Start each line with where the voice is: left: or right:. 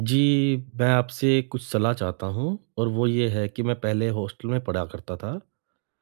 right: जी, मैं आपसे कुछ सलाह चाहता हूँ और वो ये है कि मैं पहले हॉस्टल में पढ़ा करता था,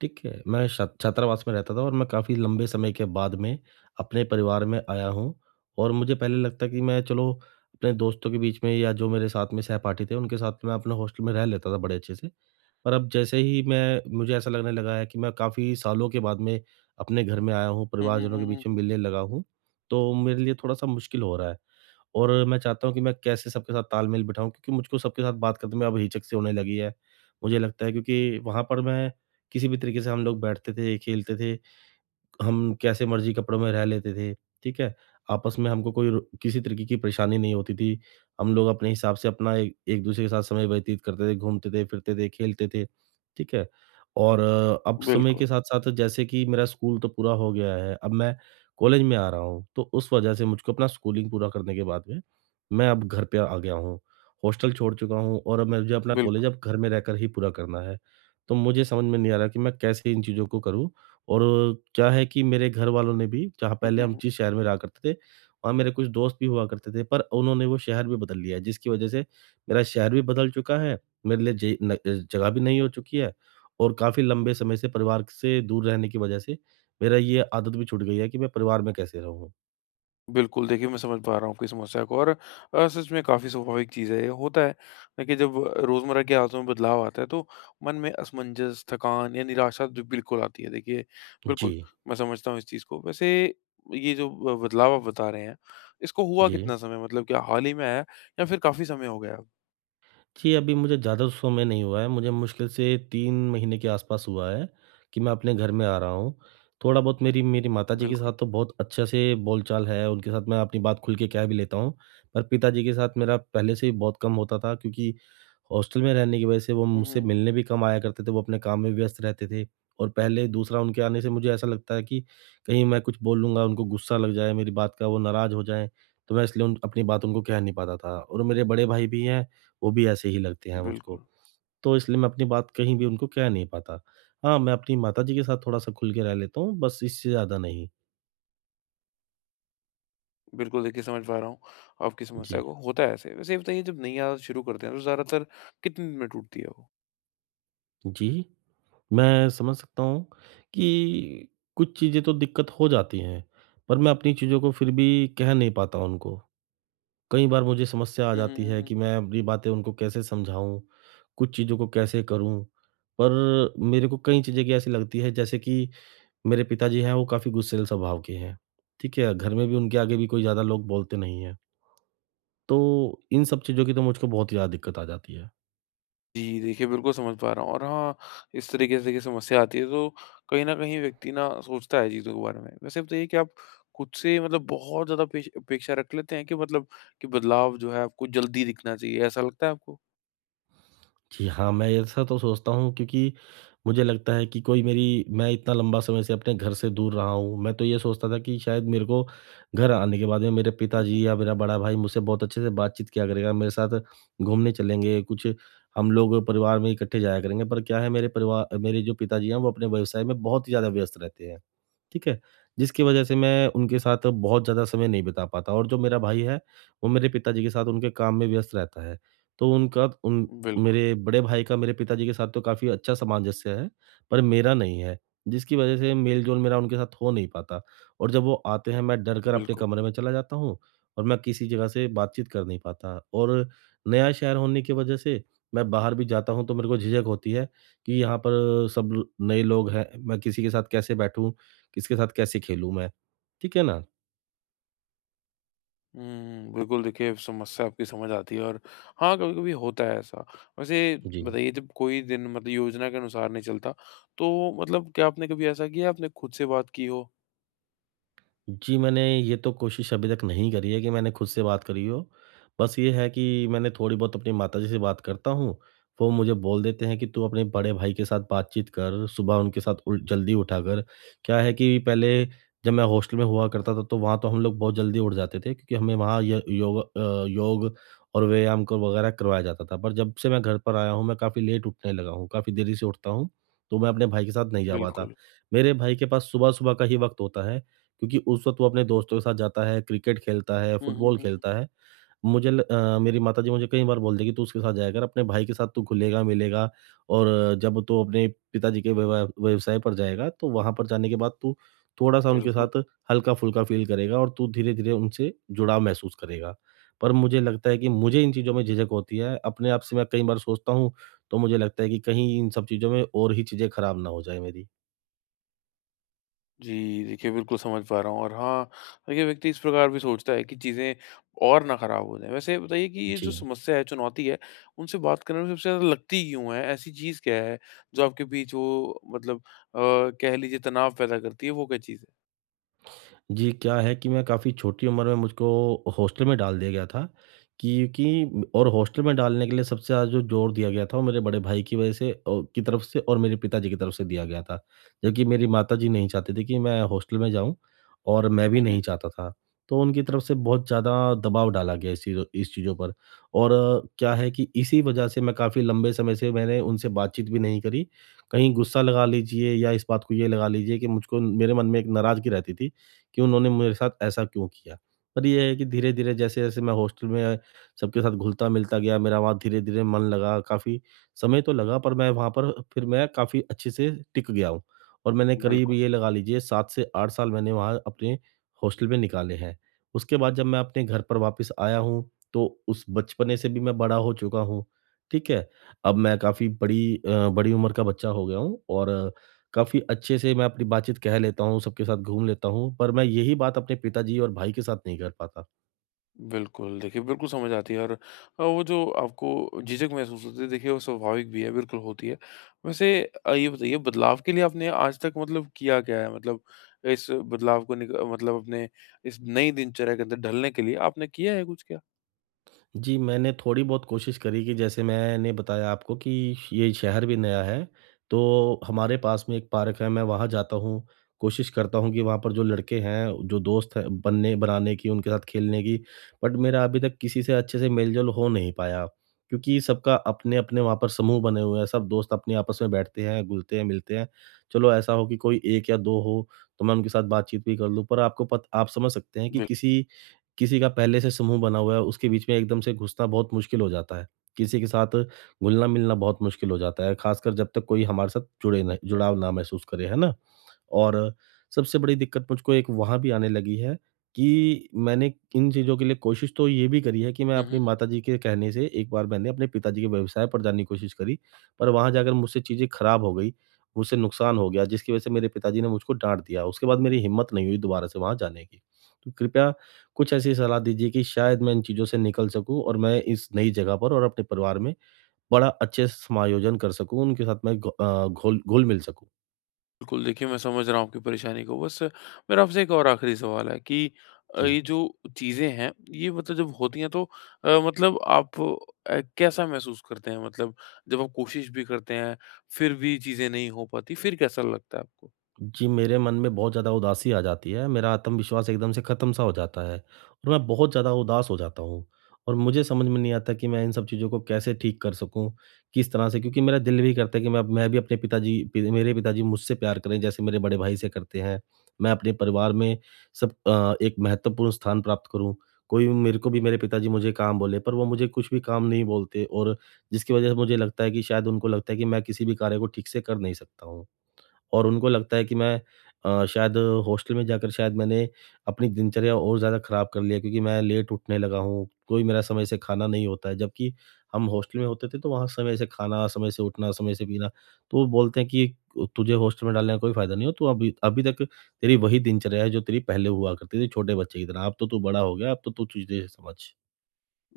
right: ठीक है? मैं छा छात्रावास में रहता था और मैं काफ़ी लंबे समय के बाद में अपने परिवार में आया हूँ। और मुझे पहले लगता कि मैं चलो अपने दोस्तों के बीच में या जो मेरे साथ में सहपाठी थे, उनके साथ मैं अपने हॉस्टल में रह लेता था बड़े अच्छे से। पर अब जैसे ही मैं मुझे ऐसा लगने लगा है कि मैं काफ़ी सालों के बाद में अपने घर में आया हूँ,
left: हुँ, हुँ,
right: परिवारजनों के
left: हुँ, हुँ,
right: बीच में
left: हुँ।
right: मिलने लगा हूँ, तो मेरे लिए थोड़ा-सा मुश्किल हो रहा है। और मैं चाहता हूँ कि मैं कैसे सबके साथ तालमेल बिठाऊँ क्योंकि मुझको सबके साथ बात करने में अब हिचक-सी होने लगी है। मुझे लगता है क्योंकि वहाँ पर मैं किसी भी तरीके से हम लोग बैठते थे, खेलते थे, हम कैसे मर्ज़ी कपड़ों में रह लेते थे, ठीक है? आपस में हमको कोई र किसी तरीके की परेशानी नहीं होती थी। हम लोग अपने हिसाब से अपना ए एक-दूसरे के साथ समय व्यतीत करते थे, घूमते थे, फिरते थे, खेलते थे, ठीक है? और अब समय
left: बिल्कुल,
right: के साथ-साथ जैसे कि मेरा स्कूल तो पूरा हो गया है, अब मैं कॉलेज में आ रहा हूँ, तो उस वजह से मुझको अपना स्कूलिंग पूरा करने के बाद में, मैं अब घर पे आ गया हूँ। हॉस्टल छोड़ चुका हूँ और अब मुझे अपना
left: बिल्कुल।
right: कॉलेज अब घर में रहकर ही पूरा करना है। तो मुझे समझ में नहीं आ रहा कि मैं कैसे इन चीज़ों को करूँ और क्या है कि मेरे घर वालों ने भी जहाँ
left: हुँ,
right: पहले
left: हुँ,
right: हम
left: हुँ।
right: जिस शहर में रहा करते थे, वहाँ मेरे कुछ दोस्त भी हुआ करते थे, पर उन्होंने वो शहर भी बदल लिया है, जिसकी वजह से मेरा शहर भी बदल चुका है, मेरे लिए जे न जगह भी नहीं हो चुकी है और काफ़ी लंबे समय से परिवार से दूर रहने की वजह से, मेरा ये आदत भी छूट गई है कि मैं परिवार में कैसे रहूँ।
left: बिल्कुल, देखिए मैं समझ पा रहा हूँ आपकी समस्या को और सच में काफ़ी स्वाभाविक चीज़ है ये, होता है। देखिए जब रोज़मर्रा की आदतों में बदलाव आता है तो मन में असमंजस, थकान या निराशा जो बिल्कुल आती है। देखिए
right: जी,
left: बिल्कुल, मैं समझता हूँ इस चीज़ को। वैसे ये जो ब बदलाव आप बता रहे हैं, इसको हुआ
right: जी।
left: कितना समय मतलब क्या हाल ही में आया या फिर काफ़ी समय हो गया?
right: जी, अभी मुझे ज़्यादा समय नहीं हुआ है, मुझे मुश्किल से 3 महीने के आसपास हुआ है कि मैं अपने घर में आ रहा हूँ। थोड़ा बहुत मेरी मेरी माताजी के
left: बिल्कुल।
right: साथ तो बहुत अच्छे से बोलचाल है, उनके साथ मैं अपनी बात खुल के कह भी लेता हूँ, पर पिताजी के साथ मेरा पहले से ही बहुत कम होता था क्योंकि हॉस्टल में रहने की वजह से वो
left: हुँ, हुँ,
right: मुझसे
left: हुँ।
right: मिलने भी कम आया करते थे, वो अपने काम में व्यस्त रहते थे। और पहले दूसरा उनके आने से मुझे ऐसा लगता है कि कहीं मैं कुछ बोल लूँगा, उनको गुस्सा लग जाए, मेरी बात का वो नाराज़ हो जाएँ, तो मैं इसलिए उन अपनी बात उनको कह नहीं पाता था। और मेरे बड़े भाई भी हैं, वो भी ऐसे ही लगते हैं मुझको।
left: बिल्कुल।
right: तो इसलिए मैं अपनी बात कहीं भी उनको कह नहीं पाता। हाँ, मैं अपनी माताजी के साथ थोड़ा-सा खुल के रह लेता हूँ, बस इससे ज़्यादा नहीं।
left: बिल्कुल, देखिए समझ पा रहा हूँ आपकी समस्या
right: जी।
left: को, होता है ऐसे। वैसे ये बताइए जब नई आदत शुरू करते हैं तो ज़्यादातर कितने दिन में टूटती है वो?
right: जी, मैं समझ सकता हूँ कि कुछ चीज़ें तो दिक्कत हो जाती हैं, पर मैं अपनी चीज़ों को फिर भी कह नहीं पाता उनको। कई बार मुझे समस्या आ
left: हुँ, हुँ,
right: जाती
left: हुँ,
right: है
left: हुँ।
right: कि मैं अपनी बातें उनको कैसे समझाऊँ, कुछ चीज़ों को कैसे करूँ। पर मेरे को कई चीज़ें की ऐसी लगती है जैसे कि मेरे पिताजी हैं वो काफ़ी गुस्सैल स्वभाव के हैं, ठीक है? घर में भी उनके आगे भी कोई ज़्यादा लोग बोलते नहीं हैं। तो इन सब चीज़ों की तो मुझको बहुत ज़्यादा दिक्कत आ जाती है।
left: जी, देखिए बिल्कुल समझ पा रहा हूँ और हाँ, इस तरीके से देखिए समस्या आती है तो कहीं न कहीं व्यक्ति ना सोचता है चीज़ों के बारे में। वैसे बताइए कि आप खुद से मतलब बहुत ज़्यादा पेश अपेक्षा रख लेते हैं कि मतलब कि बदलाव जो है आपको जल्दी दिखना चाहिए, ऐसा लगता है आपको?
right: जी हाँ, मैं ऐसा तो सोचता हूँ क्योंकि मुझे लगता है कि कोई मेरी मैं इतना लंबा समय से अपने घर से दूर रहा हूँ। मैं तो ये सोचता था कि शायद मेरे को घर आने के बाद में मेरे
left: हुँ, हुँ।
right: पिताजी या मेरा बड़ा भाई मुझसे बहुत अच्छे से बातचीत किया करेगा, मेरे साथ घूमने चलेंगे, कुछ हम लोग परिवार में इकट्ठे जाया करेंगे। पर क्या है, मेरे जो पिताजी हैं वो अपने व्यवसाय में बहुत ही ज़्यादा व्यस्त रहते हैं। ठीक है? जिसकी वजह से मैं उनके साथ बहुत ज़्यादा समय नहीं बिता पाता और जो मेरा भाई है, वो मेरे पिताजी के साथ उनके काम में व्यस्त रहता है। तो उनका उन
left: बिल्कुल,
right: मेरे बड़े भाई का मेरे पिताजी के साथ तो काफ़ी अच्छा सामंजस्य है, पर मेरा नहीं है, जिसकी वजह से मेल-जोल मेरा उनके साथ हो नहीं पाता और जब वो आते हैं, मैं डर कर अपने
left: बिल्कुल।
right: कमरे में चला जाता हूँ और मैं किसी जगह से बातचीत कर नहीं पाता और नया शहर होने की वजह से मैं बाहर भी जाता हूँ, तो मेरे को झिझक होती है कि यहाँ पर सब नए लोग हैं, मैं किसी के साथ कैसे बैठूँ? किसके साथ कैसे खेलूँ मैं? ठीक है ना?
left: हुँ, बिल्कुल देखिए समस्या आपकी समझ आती है और हाँ, कभी-कभी होता है ऐसा। वैसे
right: जी।
left: बताइए जब कोई दिन मतलब योजना के अनुसार नहीं चलता, तो मतलब क्या आपने कभी ऐसा किया है आपने खुद से बात की हो?
right: जी, मैंने ये तो कोशिश अभी तक नहीं करी है कि मैंने खुद से बात करी हो। बस ये है कि मैंने थोड़ी बहुत अपनी माताजी से बात करता हूँ, वो मुझे बोल देते हैं कि तू अपने बड़े भाई के साथ बातचीत कर, सुबह उनके साथ उल जल्दी उठा कर। क्या है कि पहले जब मैं हॉस्टल में हुआ करता था, तो वहाँ तो हम लोग बहुत जल्दी उठ जाते थे क्योंकि हमें वहाँ योग और व्यायाम को वगैरह करवाया जाता था। पर जब से मैं घर पर आया हूँ, मैं काफ़ी लेट उठने लगा हूँ, काफ़ी देरी से उठता हूँ, तो मैं अपने भाई के साथ नहीं जा पाता।
left: बिल्कुल।
right: मेरे भाई के पास सुबह-सुबह का ही वक़्त होता है। क्योंकि उस वक़्त वो अपने दोस्तों के साथ जाता है, क्रिकेट खेलता है,
left: हुँ, हुँ,
right: फुटबॉल
left: हुँ, हुँ,
right: खेलता है। मेरी माताजी मुझे कई बार बोलती है कि तू उसके साथ जाया कर, अपने भाई के साथ तू घुलेगा, मिलेगा और जब तू अपने पिताजी के व्यवसाय पर जाएगा, तो वहाँ पर जाने के बाद तू थोड़ा-सा उनके
left: बिल्कुल।
right: साथ हल्का-फुल्का फ़ील करेगा और तू धीरे-धीरे उनसे जुड़ाव महसूस करेगा। पर मुझे लगता है कि मुझे इन चीज़ों में झिझक होती है। अपने आप से मैं कई बार सोचता हूँ, तो मुझे लगता है कि कहीं इन सब चीज़ों में और ही चीज़ें खराब ना हो जाएँ मेरी।
left: जी, देखिए बिल्कुल समझ पा रहा हूँ और हाँ, देखिए व्यक्ति इस प्रकार भी सोचता है कि चीज़ें और ना खराब हो जाएँ। वैसे बताइए कि ये
right: जी।
left: जो समस्या है, चुनौती है, उनसे बात करने में सबसे ज़्यादा लगती क्यों है? ऐसी चीज़ क्या है जो आपके बीच वो मतलब अ, कह लीजिए तनाव पैदा करती है, वो क्या चीज़ है?
right: जी, क्या है कि मैं काफ़ी छोटी उम्र में मुझको हॉस्टल में डाल दिया गया था, क्योंकि और हॉस्टल में डालने के लिए सबसे ज़्यादा जो ज़ोर दिया गया था वो मेरे बड़े भाई की वजह से औ की तरफ से और मेरे पिताजी की तरफ से दिया गया था। जबकि मेरी माताजी नहीं चाहती थी कि मैं हॉस्टल में जाऊँ और मैं भी
left: हुँ,
right: नहीं
left: हुँ।
right: चाहता था। तो उनकी तरफ से बहुत ज़्यादा दबाव डाला गया इस चीज़ों पर। और क्या है कि इसी वजह से मैं काफ़ी लंबे समय से मैंने उनसे बातचीत भी नहीं करी। कहीं गुस्सा लगा लीजिए या इस बात को ये लगा लीजिए कि मुझको मेरे मन में एक नाराज़गी रहती थी कि उन्होंने मेरे साथ ऐसा क्यों किया? पर ये है कि धीरे-धीरे जैसे-जैसे मैं हॉस्टल में सबके साथ घुलता-मिलता गया, मेरा वहाँ धीरे-धीरे मन लगा, काफ़ी समय तो लगा पर मैं वहाँ पर फिर मैं काफ़ी अच्छे से टिक गया हूँ। और मैंने करीब
left: बिल्कुल,
right: ये लगा लीजिए 7 से 8 साल मैंने वहाँ अपने हॉस्टल में निकाले हैं। उसके बाद जब मैं अपने घर पर वापस आया हूँ, तो उस बचपने से भी मैं बड़ा हो चुका हूँ, ठीक है? अब मैं काफ़ी बड़ी उम्र का बच्चा हो गया हूँ और काफ़ी अच्छे से मैं अपनी बातचीत कह लेता हूँ, सबके साथ घूम लेता हूँ, पर मैं यही बात अपने पिताजी और भाई के साथ नहीं कर पाता।
left: बिल्कुल। देखिए, बिल्कुल समझ आती है और वो जो आपको झिझक महसूस होती है, देखिए वो स्वाभाविक भी है, बिल्कुल होती है। वैसे ये बताइए बदलाव के लिए आपने आज तक मतलब किया क्या है? मतलब इस बदलाव को निक मतलब अपने इस नई दिनचर्या के अंदर ढलने के लिए आपने किया है कुछ क्या?
right: जी, मैंने थोड़ी बहुत कोशिश करी कि जैसे मैंने बताया आपको कि ये शहर भी नया है, तो हमारे पास में एक पार्क है, मैं वहाँ जाता हूँ। कोशिश करता हूँ कि वहाँ पर जो लड़के हैं, जो दोस्त हैं बनने बनाने की, उनके साथ खेलने की, बट मेरा अभी तक किसी से अच्छे से मेल-जोल हो नहीं पाया। क्योंकि सबका अपने-अपने वहाँ पर समूह बने हुए हैं, सब दोस्त अपने आपस में बैठते हैं, घुलते हैं, मिलते हैं। चलो ऐसा हो कि कोई 1 या 2 हो, तो मैं उनके साथ बातचीत भी कर लूँ, पर आपको पत आप समझ सकते हैं कि
left: बिल
right: किसी किसी का पहले से समूह बना हुआ है, उसके बीच में एकदम से घुसना बहुत मुश्किल हो जाता है। किसी के साथ घुलना-मिलना बहुत मुश्किल हो जाता है, खासकर जब तक कोई हमारे साथ जुड़े ना जुड़ाव ना महसूस करे, है ना? और सबसे बड़ी दिक्कत मुझको एक वहाँ भी आने लगी है कि मैंने इन चीज़ों के लिए कोशिश तो ये भी करी है कि मैं
left: हुँ,
right: अपनी
left: हुँ।
right: माताजी के कहने से एक बार मैंने अपने पिताजी के व्यवसाय पर जाने की कोशिश करी, पर वहाँ जाकर मुझसे चीज़ें खराब हो गई, मुझसे नुकसान हो गया जिसकी वज़ह से मेरे पिताजी ने मुझको डाँट दिया। उसके बाद मेरी हिम्मत नहीं हुई दोबारा से वहाँ जाने की। तो कृपया कुछ ऐसी सलाह दीजिए कि शायद मैं इन चीज़ों से निकल सकूँ और मैं इस नई जगह पर और अपने परिवार में बड़ा अच्छे से समायोजन कर सकूँ, उनके साथ मैं घ अ, घोल घुल घुल-मिल सकूँ।
left: बिल्कुल, देखिए मैं समझ रहा हूँ आपकी परेशानी को। बस मेरा आपसे एक और आखिरी सवाल है कि
right: जी।
left: ये जो चीज़ें हैं, ये मतलब जब होती हैं तो मतलब आप कैसा महसूस करते हैं? मतलब जब आप कोशिश भी करते हैं, फिर भी चीज़ें नहीं हो पाती, फिर कैसा लगता है आपको?
right: जी, मेरे मन में बहुत ज़्यादा उदासी आ जाती है, मेरा आत्मविश्वास एकदम से ख़त्म-सा हो जाता है और मैं बहुत ज़्यादा उदास हो जाता हूँ और मुझे समझ में नहीं आता कि मैं इन सब चीज़ों को कैसे ठीक कर सकूँ, किस तरह से क्योंकि मेरा दिल भी करता है कि मैं भी अपने पिताजी पि मेरे पिताजी मुझसे प्यार करें जैसे मेरे बड़े भाई से करते हैं। मैं अपने परिवार में एक महत्वपूर्ण स्थान प्राप्त करूँ। कोई मेरे को भी मेरे पिताजी मुझे काम बोले, पर वो मुझे कुछ भी काम नहीं बोलते और जिसकी वज़ह से मुझे लगता है कि शायद उनको लगता है कि मैं किसी भी कार्य को ठीक से कर नहीं सकता हूँ। और उनको लगता है कि मैं शायद हॉस्टल में जाकर शायद मैंने अपनी दिनचर्या और ज़्यादा ख़राब कर लिया क्योंकि मैं लेट उठने लगा हूँ, कोई मेरा समय से खाना नहीं होता है। जबकि हम हॉस्टल में होते थे तो वहाँ समय से खाना, समय से उठना, समय से पीना, तो वो बोलते हैं कि तुझे हॉस्टल में डालने का कोई फ़ायदा नहीं है, तू अभी अभी तक तेरी वही दिनचर्या है जो तेरी पहले हुआ करती थी छोटे बच्चे की तरह, अब तो तू बड़ा हो गया, अब तो तू चीज़ें समझ।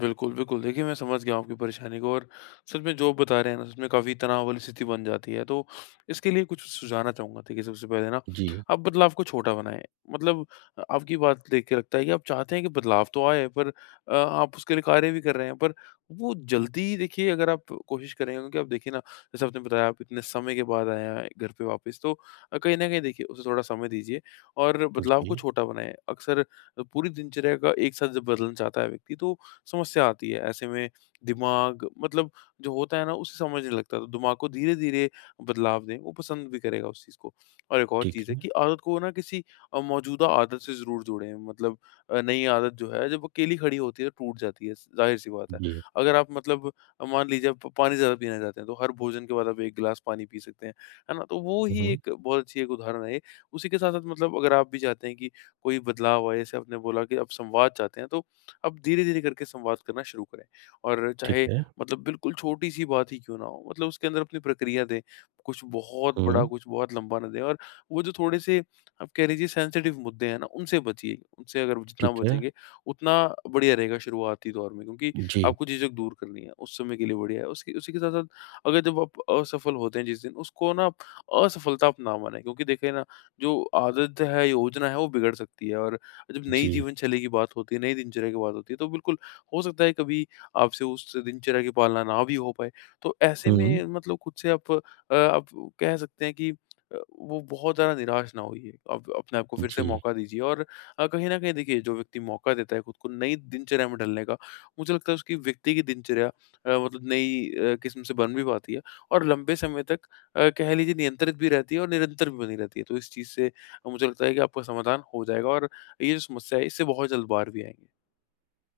left: बिल्कुल, बिल्कुल। देखिए, मैं समझ गया हूँ आपकी परेशानी को और सच में जो आप बता रहे हैं ना, सच में काफ़ी तनाव वाली स्थिति बन जाती है। तो इसके लिए कुछ सुझाना चाहूँगा। देखिए, सबसे पहले ना,
right: जी,
left: आप बदलाव को छोटा बनाएँ। मतलब आपकी बात देख के लगता है कि आप चाहते हैं कि बदलाव तो आए, पर आप उसके लिए कार्य भी कर रहे हैं, पर वो जल्दी देखिए, अगर आप कोशिश करेंगे क्योंकि आप देखिए ना, जैसे आपने बताया, आप इतने समय के बाद आए हैं घर पे वापस, तो कहीं न कहीं देखिए, उसे थोड़ा समय दीजिए और बदलाव को
right: जी,
left: छोटा बनाएँ। अक्सर पूरी दिनचर्या का एक साथ जब बदलना चाहता है व्यक्ति, तो समस्या आती है। ऐसे में दिमाग मतलब जो होता है ना उसे समझने लगता है, तो दिमाग को धीरे-धीरे बदलाव दें, वो पसंद भी करेगा उस चीज़ को। और एक और
right: ठीक
left: चीज़ है
right: है।
left: कि आदत को ना किसी मौजूदा आदत से ज़रूर जोड़ें, मतलब नई आदत जो है जब अकेली खड़ी होती है तो टूट जाती है, ज़ाहिर-सी बात है।
right: जी।
left: अगर आप मतलब मान लीजिए आप पानी ज़्यादा पीना चाहते हैं, तो हर भोजन के बाद आप 1 गिलास पानी पी सकते हैं, है ना? तो वो ही
right: हुँ,
left: एक बहुत अच्छी एक उदाहरण है ये। उसी के साथ-साथ मतलब अगर आप भी चाहते हैं कि कोई बदलाव आए, जैसे आपने बोला कि आप संवाद चाहते हैं, तो अब धीरे-धीरे करके संवाद करना शुरू करें और
right: ठीक
left: चाहे
right: है।
left: मतलब बिल्कुल छोटी-सी बात ही क्यों ना हो, मतलब उसके अंदर अपनी प्रक्रिया दें। कुछ बहुत बड़ा,
right: हुँ,
left: कुछ बहुत लंबा ना दें और वो जो थोड़े से आप कह लीजिए सेंसिटिव मुद्दे हैं ना, उनसे बचिए। उनसे अगर जितना
right: ठीक है।
left: बचेंगे, उतना बढ़िया रहेगा शुरुआती दौर में क्योंकि
right: जी,
left: आपको झिझक दूर करनी है, उस समय के लिए बढ़िया है। उसके उसी के साथ-साथ अगर जब आप असफल होते हैं जिस दिन, उसको ना आप असफलता आप ना मानें क्योंकि देखिए ना, जो आदत है, योजना है, वो बिगड़ सकती है और जब नई
right: जी।
left: जीवनशैली की बात होती है, नई दिनचर्या की बात होती है, तो बिल्कुल हो सकता है कभी आपसे उस दिनचर्या की पालना ना भी हो पाए। तो ऐसे
right: हुँ,
left: में मतलब खुद से आप आप कह सकते हैं कि वो बहुत ज़्यादा निराश ना होइए। आप अपने आप को फिर से
right: जी।
left: मौका दीजिए और कहीं न कहीं देखिए जो व्यक्ति मौका देता है खुद को नई दिनचर्या में ढलने का, मुझे लगता है उसकी व्यक्ति की दिनचर्या मतलब नई किस्म से बन भी पाती है और लंबे समय तक कह लीजिए नियंत्रित भी रहती है और निरंतर भी बनी रहती है। तो इस चीज़ से मुझे लगता है कि आपका समाधान हो जाएगा और ये जो समस्या है इससे बहुत जल्द बाहर भी आएँगे।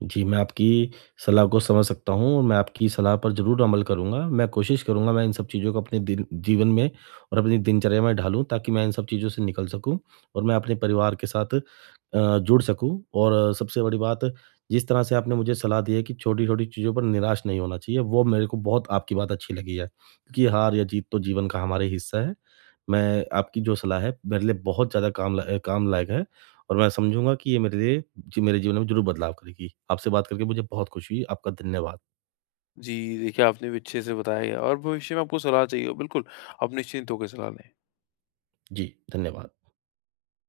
right: जी, मैं आपकी सलाह को समझ सकता हूँ और मैं आपकी सलाह पर ज़रूर अमल करूँगा। मैं कोशिश करूँगा मैं इन सब चीज़ों को अपने दिन जीवन में और अपनी दिनचर्या में ढालूँ ताकि मैं इन सब चीज़ों से निकल सकूँ और मैं अपने परिवार के साथ जुड़ सकूँ और सबसे बड़ी बात, जिस तरह से आपने मुझे सलाह दी है कि छोटी-छोटी चीज़ों पर निराश नहीं होना चाहिए, वो मेरे को बहुत आपकी बात अच्छी लगी है। क्योंकि हार या जीत तो जीवन का हमारे हिस्सा है। मैं आपकी जो सलाह है मेरे लिए बहुत ज़्यादा काम लायक है। और मैं समझूँगा कि ये मेरे लिए, जी, मेरे जीवन में ज़रूर बदलाव करेगी। आपसे बात करके मुझे बहुत खुशी हुई। आपका धन्यवाद।
left: जी, देखिए आपने भी अच्छे से बताया है और भविष्य में आपको सलाह चाहिए हो बिल्कुल, आप निश्चिंत होकर सलाह लें।
right: जी, धन्यवाद।